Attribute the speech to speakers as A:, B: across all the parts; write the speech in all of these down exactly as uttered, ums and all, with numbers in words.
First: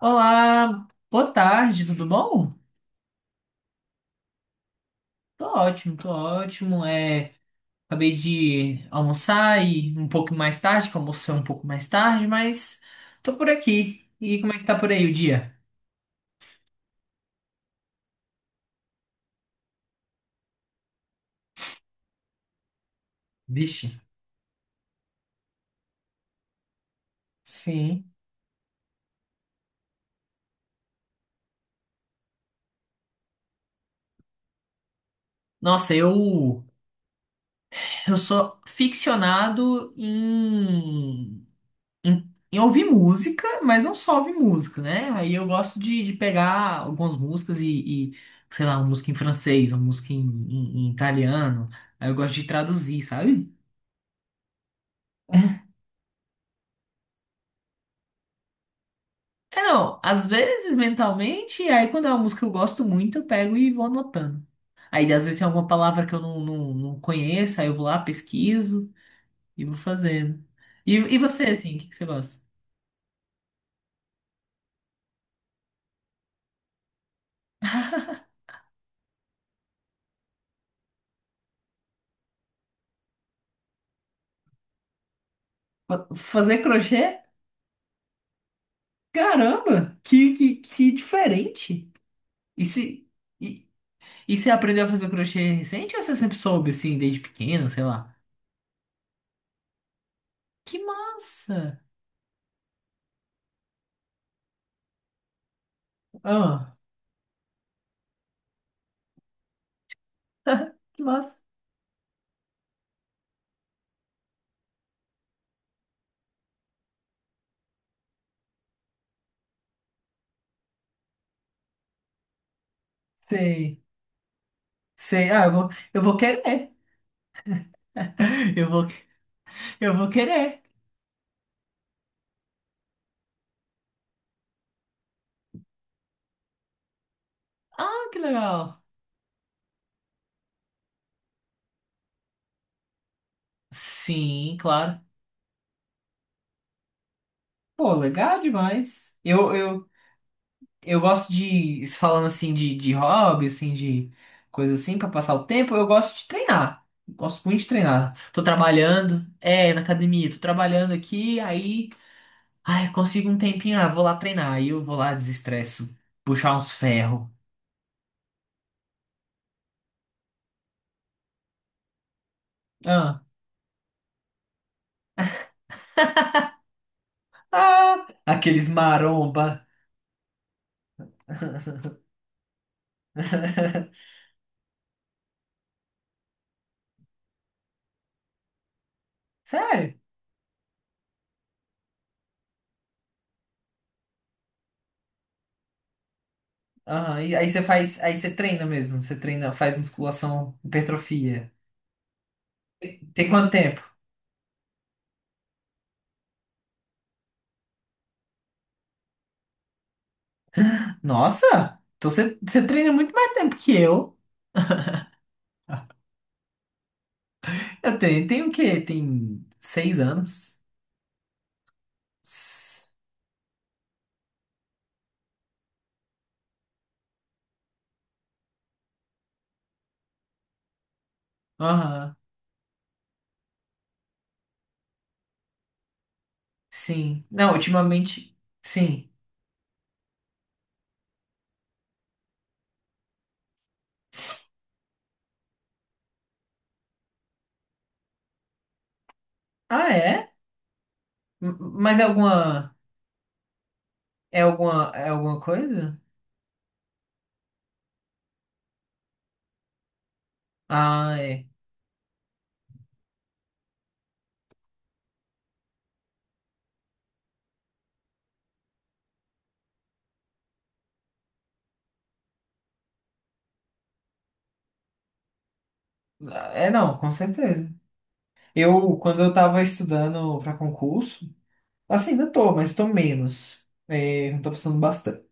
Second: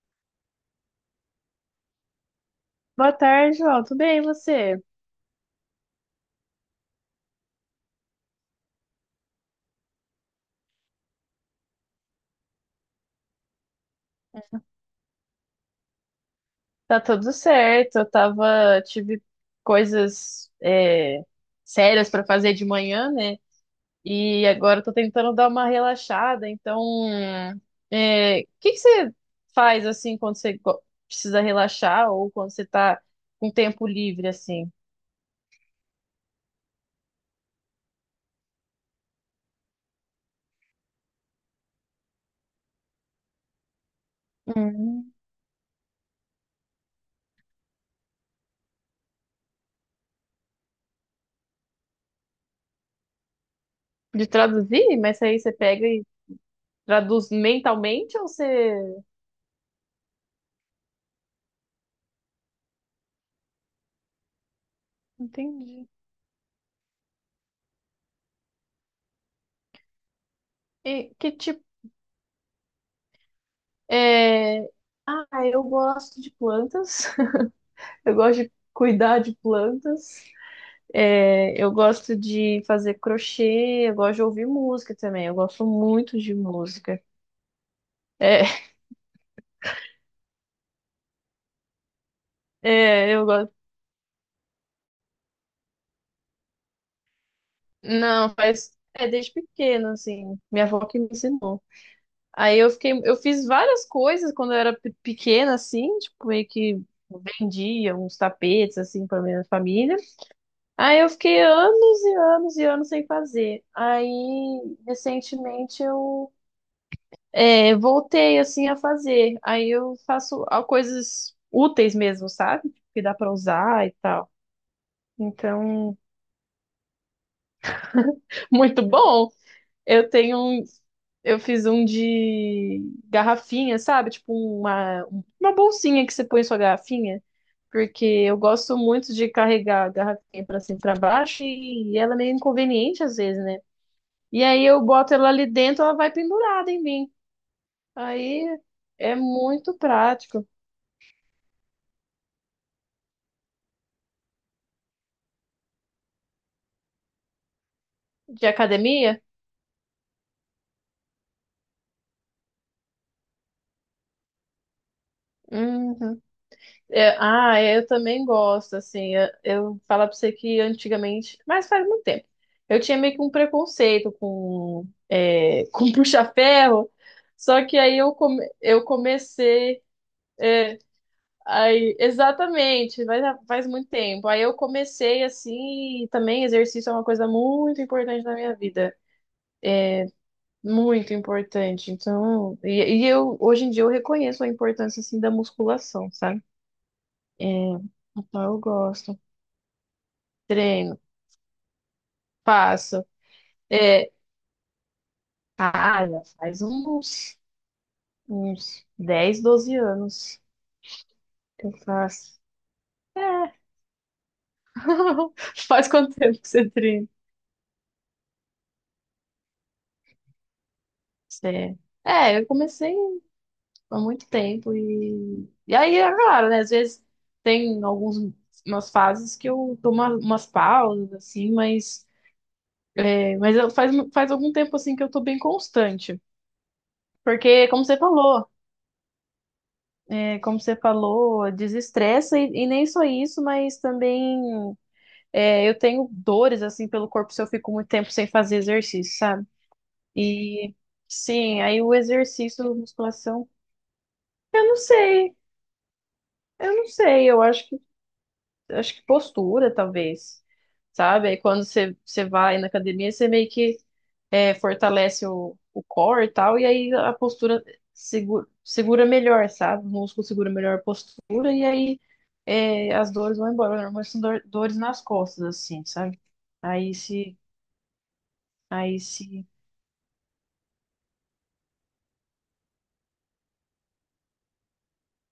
A: Olá, boa tarde, tudo bom?
B: Boa tarde, João. Tudo bem, e você?
A: Tô ótimo, tô ótimo. É, acabei de almoçar e um pouco mais tarde, que eu almocei um pouco mais tarde, mas tô por aqui. E como é que tá por aí o dia?
B: Tá tudo certo. Eu tava, tive coisas é, sérias pra fazer de manhã, né?
A: Vixe.
B: E agora eu tô tentando dar uma relaxada. Então,
A: Sim.
B: é, o que que você faz assim quando você go- precisa relaxar ou quando você tá com tempo livre assim?
A: Nossa, eu eu sou ficcionado em em, em, ouvir música, mas não só ouvir música, né?
B: Hum.
A: Aí eu gosto de, de pegar algumas músicas e, e, sei lá, uma música em francês, uma música em, em- em italiano. Aí eu gosto de traduzir, sabe?
B: De traduzir? Mas aí você pega e traduz mentalmente ou você.
A: É, não, às vezes mentalmente, aí quando é uma música que eu gosto muito, eu pego e vou anotando. Aí às vezes tem alguma
B: Entendi.
A: palavra que eu não, não, não conheço, aí eu vou lá, pesquiso e vou fazendo. E,
B: E
A: e
B: que
A: você,
B: tipo?
A: assim, o que que você gosta?
B: é, Ah, eu gosto de plantas. Eu gosto de cuidar de plantas. É, eu gosto de fazer crochê. Eu gosto de ouvir música também. Eu gosto
A: Fa-
B: muito de
A: Fazer
B: música.
A: crochê?
B: É,
A: Caramba, que, que, que diferente. E se,
B: é, eu gosto.
A: e, E você aprendeu a fazer crochê recente ou você sempre soube, assim, desde pequeno, sei lá?
B: Não, faz. É desde pequena, assim. Minha
A: Que
B: avó que me ensinou.
A: massa!
B: Aí eu fiquei. Eu fiz várias coisas quando eu era pe- pequena, assim. Tipo, meio
A: Ah,
B: que vendia uns tapetes, assim, pra minha família. Aí
A: que
B: eu
A: massa!
B: fiquei anos e anos e anos sem fazer. Aí, recentemente, eu é, voltei assim a fazer. Aí eu faço ah, coisas úteis mesmo, sabe? Que dá pra
A: Sei,
B: usar e tal.
A: sei. Ah, eu vou,
B: Então,
A: eu vou querer. Eu
B: muito
A: vou,
B: bom.
A: eu vou
B: Eu tenho
A: querer.
B: um, eu fiz um de garrafinha, sabe? Tipo uma, uma bolsinha que você põe sua garrafinha, porque
A: Ah, que
B: eu gosto
A: legal.
B: muito de carregar a garrafinha pra cima e pra baixo e ela é meio inconveniente às vezes, né? E
A: Sim,
B: aí eu
A: claro.
B: boto ela ali dentro, ela vai pendurada em mim.
A: Pô, legal
B: Aí é
A: demais. Eu,
B: muito
A: eu,
B: prático.
A: eu gosto de, falando assim, de, de hobby, assim, de coisa assim, pra passar o tempo, eu gosto de treinar. Gosto muito de treinar. Tô
B: De academia?
A: trabalhando, é, na academia, tô trabalhando aqui, aí. Ai, consigo um tempinho, ah, vou lá treinar. Aí eu vou lá, desestresso,
B: Uhum.
A: puxar uns
B: É,
A: ferros.
B: ah, é, eu também gosto, assim, eu, eu falar pra você que antigamente, mas faz muito tempo, eu tinha meio
A: Ah,
B: que um preconceito com, é, com puxa-ferro, só que aí
A: ah,
B: eu, come,
A: aqueles
B: eu
A: maromba.
B: comecei, é, aí, exatamente, faz faz muito tempo, aí eu comecei, assim, e também exercício é uma coisa muito importante na minha vida,
A: Sério?
B: muito importante, então, e, e eu, hoje em dia eu reconheço a importância, assim, da musculação, sabe?
A: Aham, e
B: É,
A: aí você faz, aí você
B: então eu
A: treina mesmo, você
B: gosto.
A: treina, faz musculação,
B: Treino,
A: hipertrofia.
B: faço.
A: Tem quanto tempo?
B: É, ah, já faz uns, uns dez doze anos que eu
A: Nossa, então você,
B: faço.
A: você treina muito
B: É.
A: mais tempo que eu.
B: Faz quanto tempo que você treina?
A: Eu treino, tem o quê? Tem seis anos?
B: Você- É, eu
A: S-
B: comecei há muito tempo. e... E aí, é claro, né? Às vezes tem alguns, umas fases que eu dou uma- umas pausas, assim, mas,
A: Aham,
B: é, mas eu- faz, faz algum tempo, assim, que eu tô bem constante.
A: sim. Não,
B: Porque, como você
A: ultimamente,
B: falou,
A: sim.
B: É, como você falou, desestressa e, e nem só isso, mas também é, eu tenho dores assim pelo corpo se eu fico muito tempo sem fazer exercício, sabe?
A: Ah, é?
B: E
A: M-
B: sim, aí o
A: Mas é
B: exercício,
A: alguma,
B: musculação,
A: é
B: eu não
A: alguma, é
B: sei,
A: alguma coisa?
B: eu não sei, eu acho acho que postura, talvez,
A: Ah,
B: sabe? Aí
A: é.
B: quando você, você vai na academia, você meio que é, fortalece o, o core e tal, e aí a postura segura, segura melhor, sabe? O músculo segura melhor a postura, e aí é, as dores vão embora. Normalmente são dor- dores nas costas, assim, sabe?
A: É,
B: Aí
A: não, com
B: se.
A: certeza. Eu,
B: Aí
A: quando eu
B: se.
A: tava estudando para concurso, assim, ainda tô, mas tô menos. É, não tô precisando bastante,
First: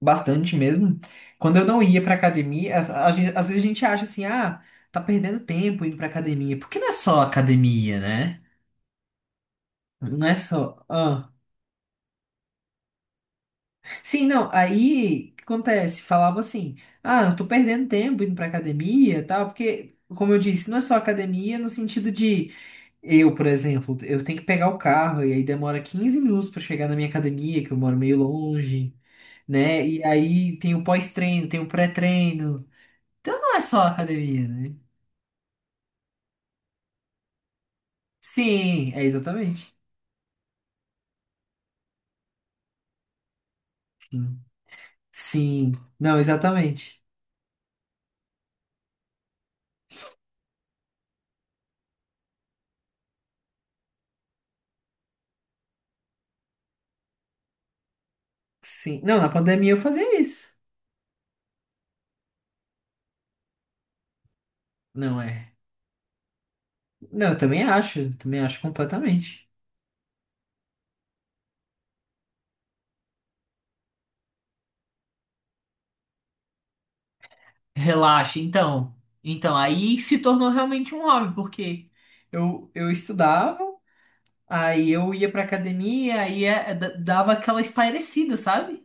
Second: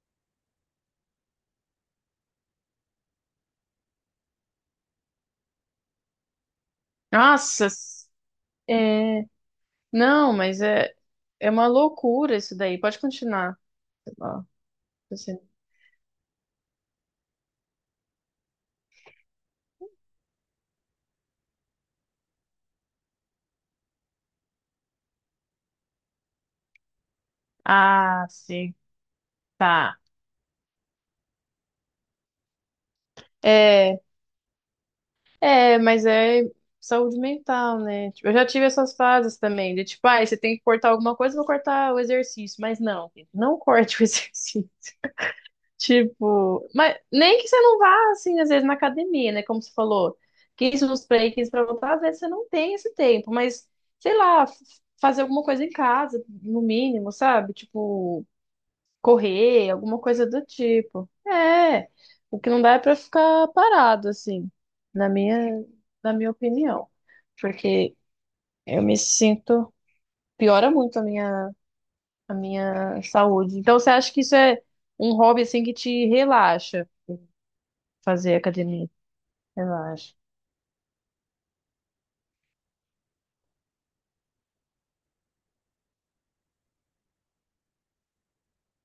A: bastante mesmo. Quando eu não ia pra academia, às, às ve- às vezes a gente acha assim, ah, tá perdendo tempo indo pra academia. Porque não é só
B: Nossa!
A: academia, né?
B: É,
A: Não
B: não,
A: é
B: mas
A: só.
B: é,
A: ah.
B: é uma loucura isso daí. Pode continuar.
A: Sim,
B: Ó,
A: não, aí o
B: você-
A: que acontece? Falava assim, ah, eu tô perdendo tempo indo pra academia, e tal, porque, como eu disse, não é só academia no sentido de. Eu, por exemplo, eu tenho que pegar o carro e aí demora quinze minutos pra chegar na minha academia, que eu moro meio
B: Ah, sim.
A: longe, né?
B: Tá.
A: E aí tem o pós-treino, tem o pré-treino. Então não é só a
B: É,
A: academia, né?
B: É, mas é saúde mental, né? Tipo, eu já tive
A: Sim,
B: essas
A: é
B: fases também,
A: exatamente.
B: de tipo, ah, você tem que cortar alguma coisa, eu vou cortar o exercício. Mas não, gente, não corte o
A: Sim.
B: exercício.
A: Sim. Não,
B: Tipo, mas
A: exatamente.
B: nem que você não vá, assim, às vezes na academia, né? Como você falou, quinze minutos pra ir, quinze pra voltar, às vezes você não tem esse tempo, mas sei lá, f- fazer alguma coisa em casa, no mínimo, sabe? Tipo,
A: Sim. Não, na pandemia
B: correr,
A: eu
B: alguma
A: fazia
B: coisa do
A: isso.
B: tipo. É, o que não dá é pra ficar parado, assim, na
A: Não é.
B: minha, na minha opinião.
A: Não, eu também
B: Porque
A: acho, eu também acho
B: eu me
A: completamente.
B: sinto, piora muito a minha, a minha saúde. Então, você acha que isso é um hobby, assim, que te relaxa, fazer
A: Relaxa,
B: academia?
A: então. Então, aí
B: Relaxa.
A: se tornou realmente um hobby, porque Eu, eu estudava. Aí eu ia pra academia, aí é- d- dava aquela espairecida, sabe?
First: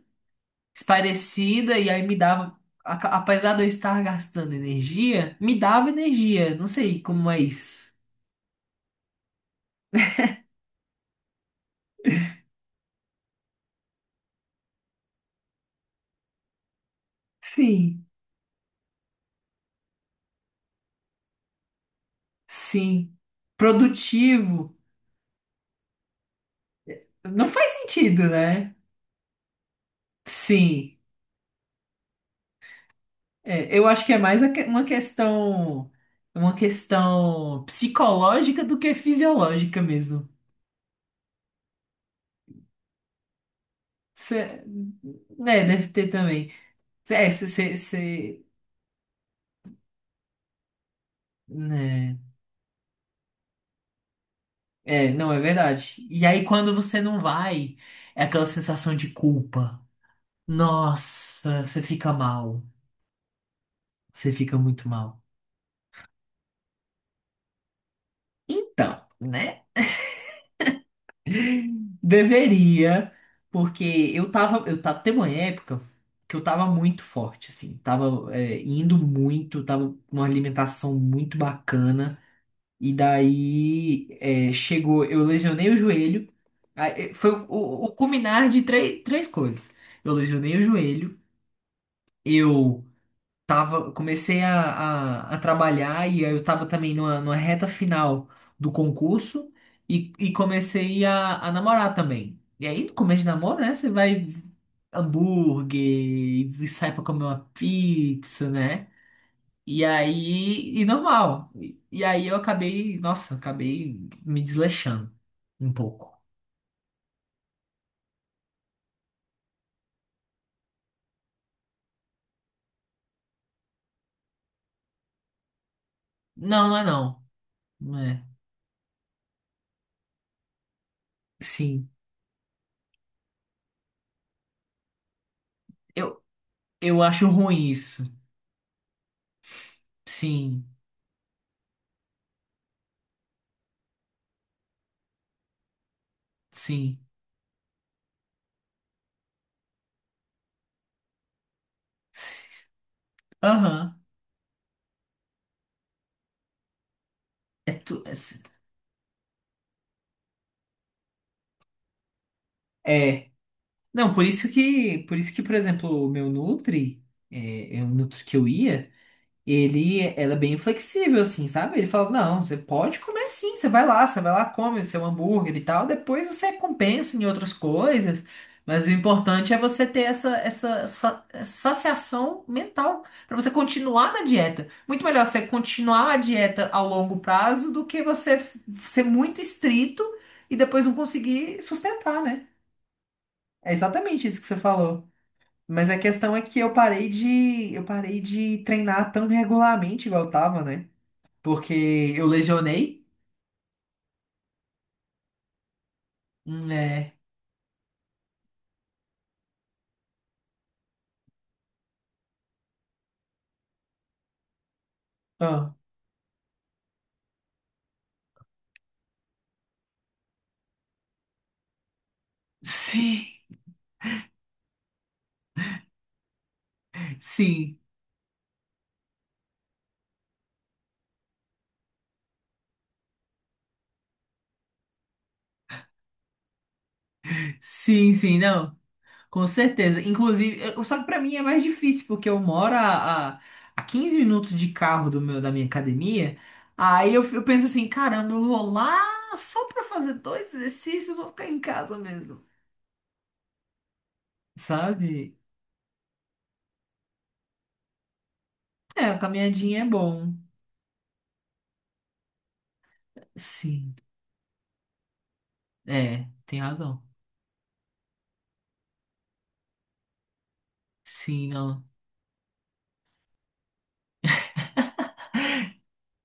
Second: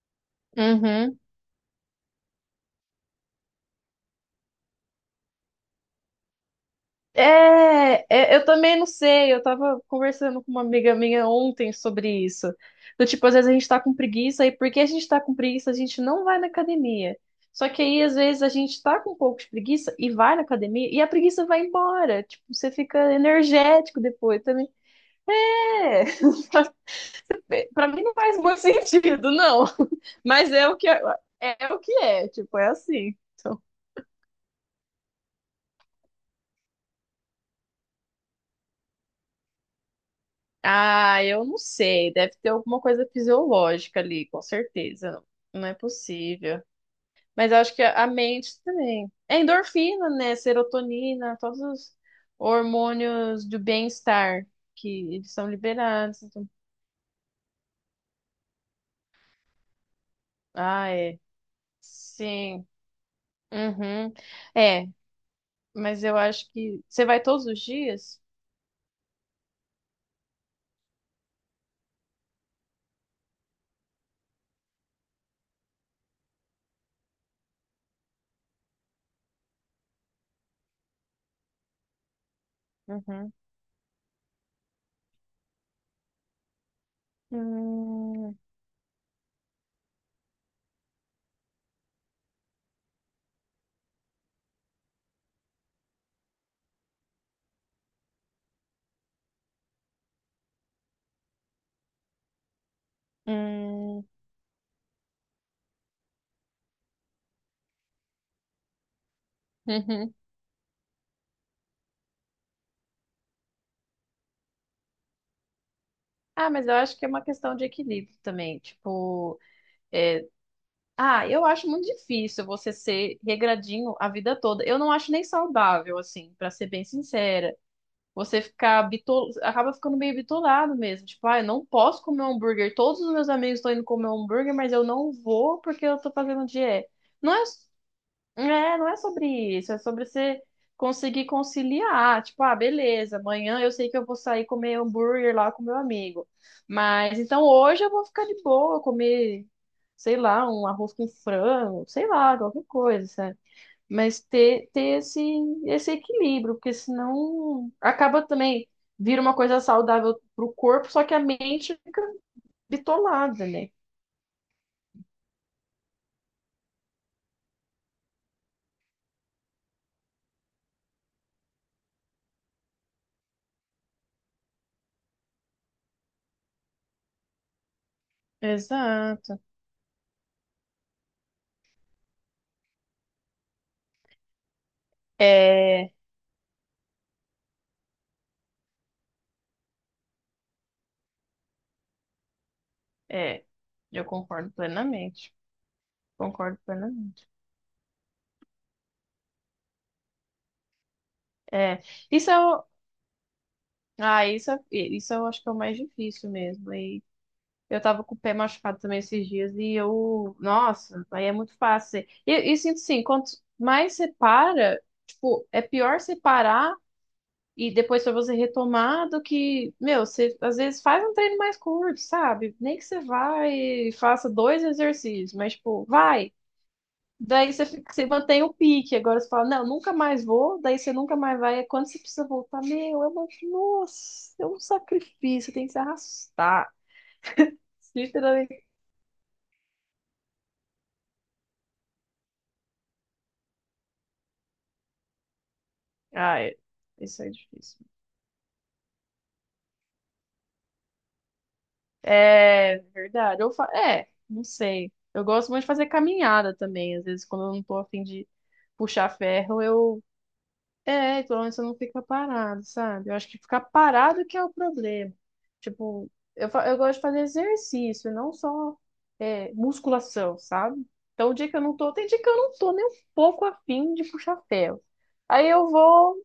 B: Uhum.
A: Espairecida, e aí me dava. a- Apesar de eu estar gastando energia, me dava energia. Não sei como é isso.
B: É, é, eu também não sei. Eu tava conversando com uma amiga minha ontem sobre isso. Do tipo, às vezes a gente tá com preguiça, e porque a gente tá com preguiça, a gente não vai na academia. Só que aí,
A: Sim,
B: às vezes, a gente tá com um pouco de preguiça e vai na academia, e a preguiça vai embora. Tipo, você
A: sim.
B: fica energético depois também.
A: Produtivo.
B: É,
A: Não faz
B: pra mim não
A: sentido,
B: faz muito
A: né?
B: sentido, não. Mas é o que
A: Sim.
B: é, é o que é, tipo, é assim. Então,
A: É, eu acho que é mais a que- uma questão. Uma questão psicológica do que fisiológica mesmo.
B: ah, eu não sei. Deve ter alguma coisa fisiológica ali, com
A: Cê,
B: certeza.
A: né,
B: Não é
A: deve ter também.
B: possível.
A: É,
B: Mas eu
A: você.
B: acho que a a mente também. É endorfina, né? Serotonina, todos os hormônios do bem-estar
A: É,
B: que eles
A: não, é
B: são
A: verdade.
B: liberados.
A: E aí,
B: Então.
A: quando você não vai, é aquela sensação de culpa.
B: Ah, é.
A: Nossa, você fica mal.
B: Sim. Uhum.
A: Você fica
B: É,
A: muito mal.
B: mas eu acho que. Você vai todos os dias?
A: Então, né? Deveria, porque eu tava, eu tava, teve uma época que eu tava muito forte, assim. Tava, é, indo muito, tava com uma alimentação muito bacana. E
B: Uhum.
A: daí, é, chegou, eu lesionei o joelho. Aí, eh, Foi o, o, o
B: Hum,
A: culminar de três, três coisas. Eu lesionei o joelho. Eu tava, comecei a, a, a trabalhar e aí eu tava também numa, numa, reta final do concurso e, e comecei a, a namorar também. E aí, no começo de namoro, né, você
B: hum,
A: vai hambúrguer e sai pra comer uma pizza, né? E
B: uhum.
A: aí, e normal. E, e aí eu acabei, nossa, acabei me desleixando um pouco.
B: Ah, mas eu acho que é uma questão de equilíbrio também. Tipo. é, Ah, eu acho muito difícil você ser regradinho a vida toda. Eu não acho nem saudável, assim, pra ser
A: Não, não é
B: bem
A: não.
B: sincera.
A: Não é.
B: Você ficar bitol... acaba ficando meio bitolado mesmo. Tipo, ah, eu não
A: Sim.
B: posso comer um hambúrguer. Todos os meus amigos estão indo comer um hambúrguer, mas eu não vou porque eu tô
A: Eu,
B: fazendo dieta.
A: eu acho
B: Não é
A: ruim isso.
B: é, não é sobre isso, é sobre você
A: Sim,
B: conseguir conciliar. Tipo, ah, beleza, amanhã eu sei que eu vou sair comer hambúrguer lá com meu amigo.
A: sim.
B: Mas então hoje eu vou ficar de boa, comer, sei lá, um arroz com frango, sei lá, qualquer
A: S-
B: coisa, sabe?
A: Aham.
B: Mas ter, ter esse, esse equilíbrio, porque senão
A: É, tu- é,
B: acaba
A: se-
B: também vira uma coisa saudável pro corpo, só que a mente fica
A: é.
B: bitolada, né?
A: não, por isso que, por isso que, por exemplo, o meu Nutri, é, é o Nutri que eu ia, ele era bem flexível, assim, sabe? Ele falava, não, você pode comer sim, você vai lá, você vai lá, come o seu hambúrguer e tal, depois você compensa em outras coisas, mas o
B: Exato.
A: importante é você ter essa, essa, sa- essa saciação mental, para você continuar na dieta. Muito melhor você
B: É,
A: continuar a dieta ao longo prazo do que você f- ser muito estrito e depois não conseguir sustentar, né?
B: é,
A: É
B: eu
A: exatamente isso que
B: concordo
A: você falou.
B: plenamente.
A: Mas a questão é que
B: Concordo
A: eu parei
B: plenamente.
A: de, eu parei de treinar tão regularmente igual eu tava, né?
B: É,
A: Porque eu
B: isso é o,
A: lesionei,
B: ah, isso, é- isso eu acho que é o mais difícil mesmo. E
A: né?
B: eu tava com o pé machucado também esses dias e eu, nossa, aí é muito fácil. E eu, eu sinto assim, quanto mais você para, tipo, é
A: Ah,
B: pior você parar e depois pra você retomar do que, meu, você às vezes faz um treino mais curto, sabe? Nem que você
A: sim,
B: vá e faça dois exercícios, mas tipo, vai. Daí você,
A: sim,
B: fica- você mantém o pique. Agora você fala, não, nunca mais vou. Daí você nunca mais vai. É Quando você precisa voltar, meu, é uma, nossa, é um sacrifício. Tem que se arrastar.
A: sim, sim,
B: Literalmente.
A: não, com certeza. Inclusive, eu- só que pra mim é mais difícil, porque eu moro a, a, a quinze minutos de carro do meu, da minha academia.
B: Ah, é.
A: Aí
B: Isso
A: eu,
B: é
A: f- eu penso
B: difícil.
A: assim, caramba, eu vou lá só pra fazer dois exercícios, eu vou ficar em casa mesmo,
B: É verdade. Eu fa... É, não sei. Eu
A: sabe?
B: gosto muito de fazer caminhada também. Às vezes, quando eu não tô a fim de
A: É,
B: puxar
A: a
B: ferro,
A: caminhadinha é
B: eu
A: bom.
B: É, pelo menos você não fica parado, sabe? Eu acho que ficar
A: Sim,
B: parado que é o problema. Tipo,
A: é,
B: eu,
A: tem
B: fa- eu gosto de
A: razão.
B: fazer exercício, e não só é, musculação, sabe? Então, o
A: Sim,
B: dia que eu não
A: não.
B: tô, tem dia que eu não tô nem um pouco afim de puxar ferro. Aí eu vou,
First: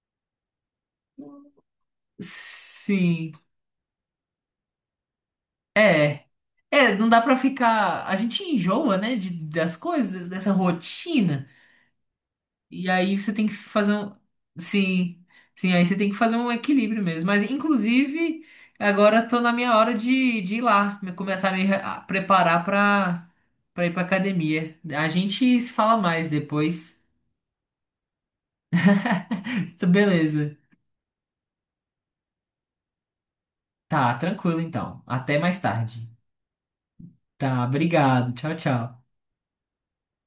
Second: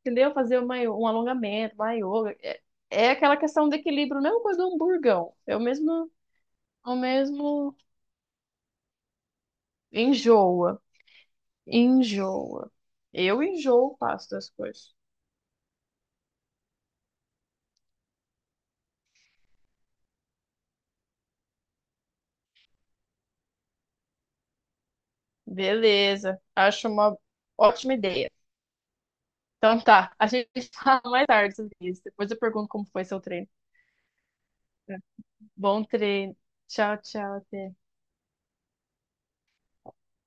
B: entendeu? Fazer uma, um alongamento, uma yoga. É, é
A: Sim,
B: aquela questão do equilíbrio, a mesma coisa do hamburgão. É o mesmo,
A: é. É,
B: o
A: não dá pra
B: mesmo
A: ficar. A gente enjoa, né, de, das coisas, dessa
B: enjoa,
A: rotina.
B: enjoa.
A: E aí você
B: Eu
A: tem que fazer
B: enjoo
A: um.
B: fácil das coisas.
A: Sim, sim, aí você tem que fazer um equilíbrio mesmo. Mas, inclusive, agora tô na minha hora de, de ir lá, me- começar a me re- a preparar pra, pra ir pra academia. A gente se fala mais
B: Beleza, acho
A: depois.
B: uma ótima ideia. Então tá, a gente
A: Beleza.
B: fala mais tarde sobre isso. Depois eu pergunto como foi seu treino.
A: Tá, tranquilo então. Até mais
B: Bom
A: tarde.
B: treino. Tchau, tchau.
A: Tá,
B: Até
A: obrigado. Tchau, tchau.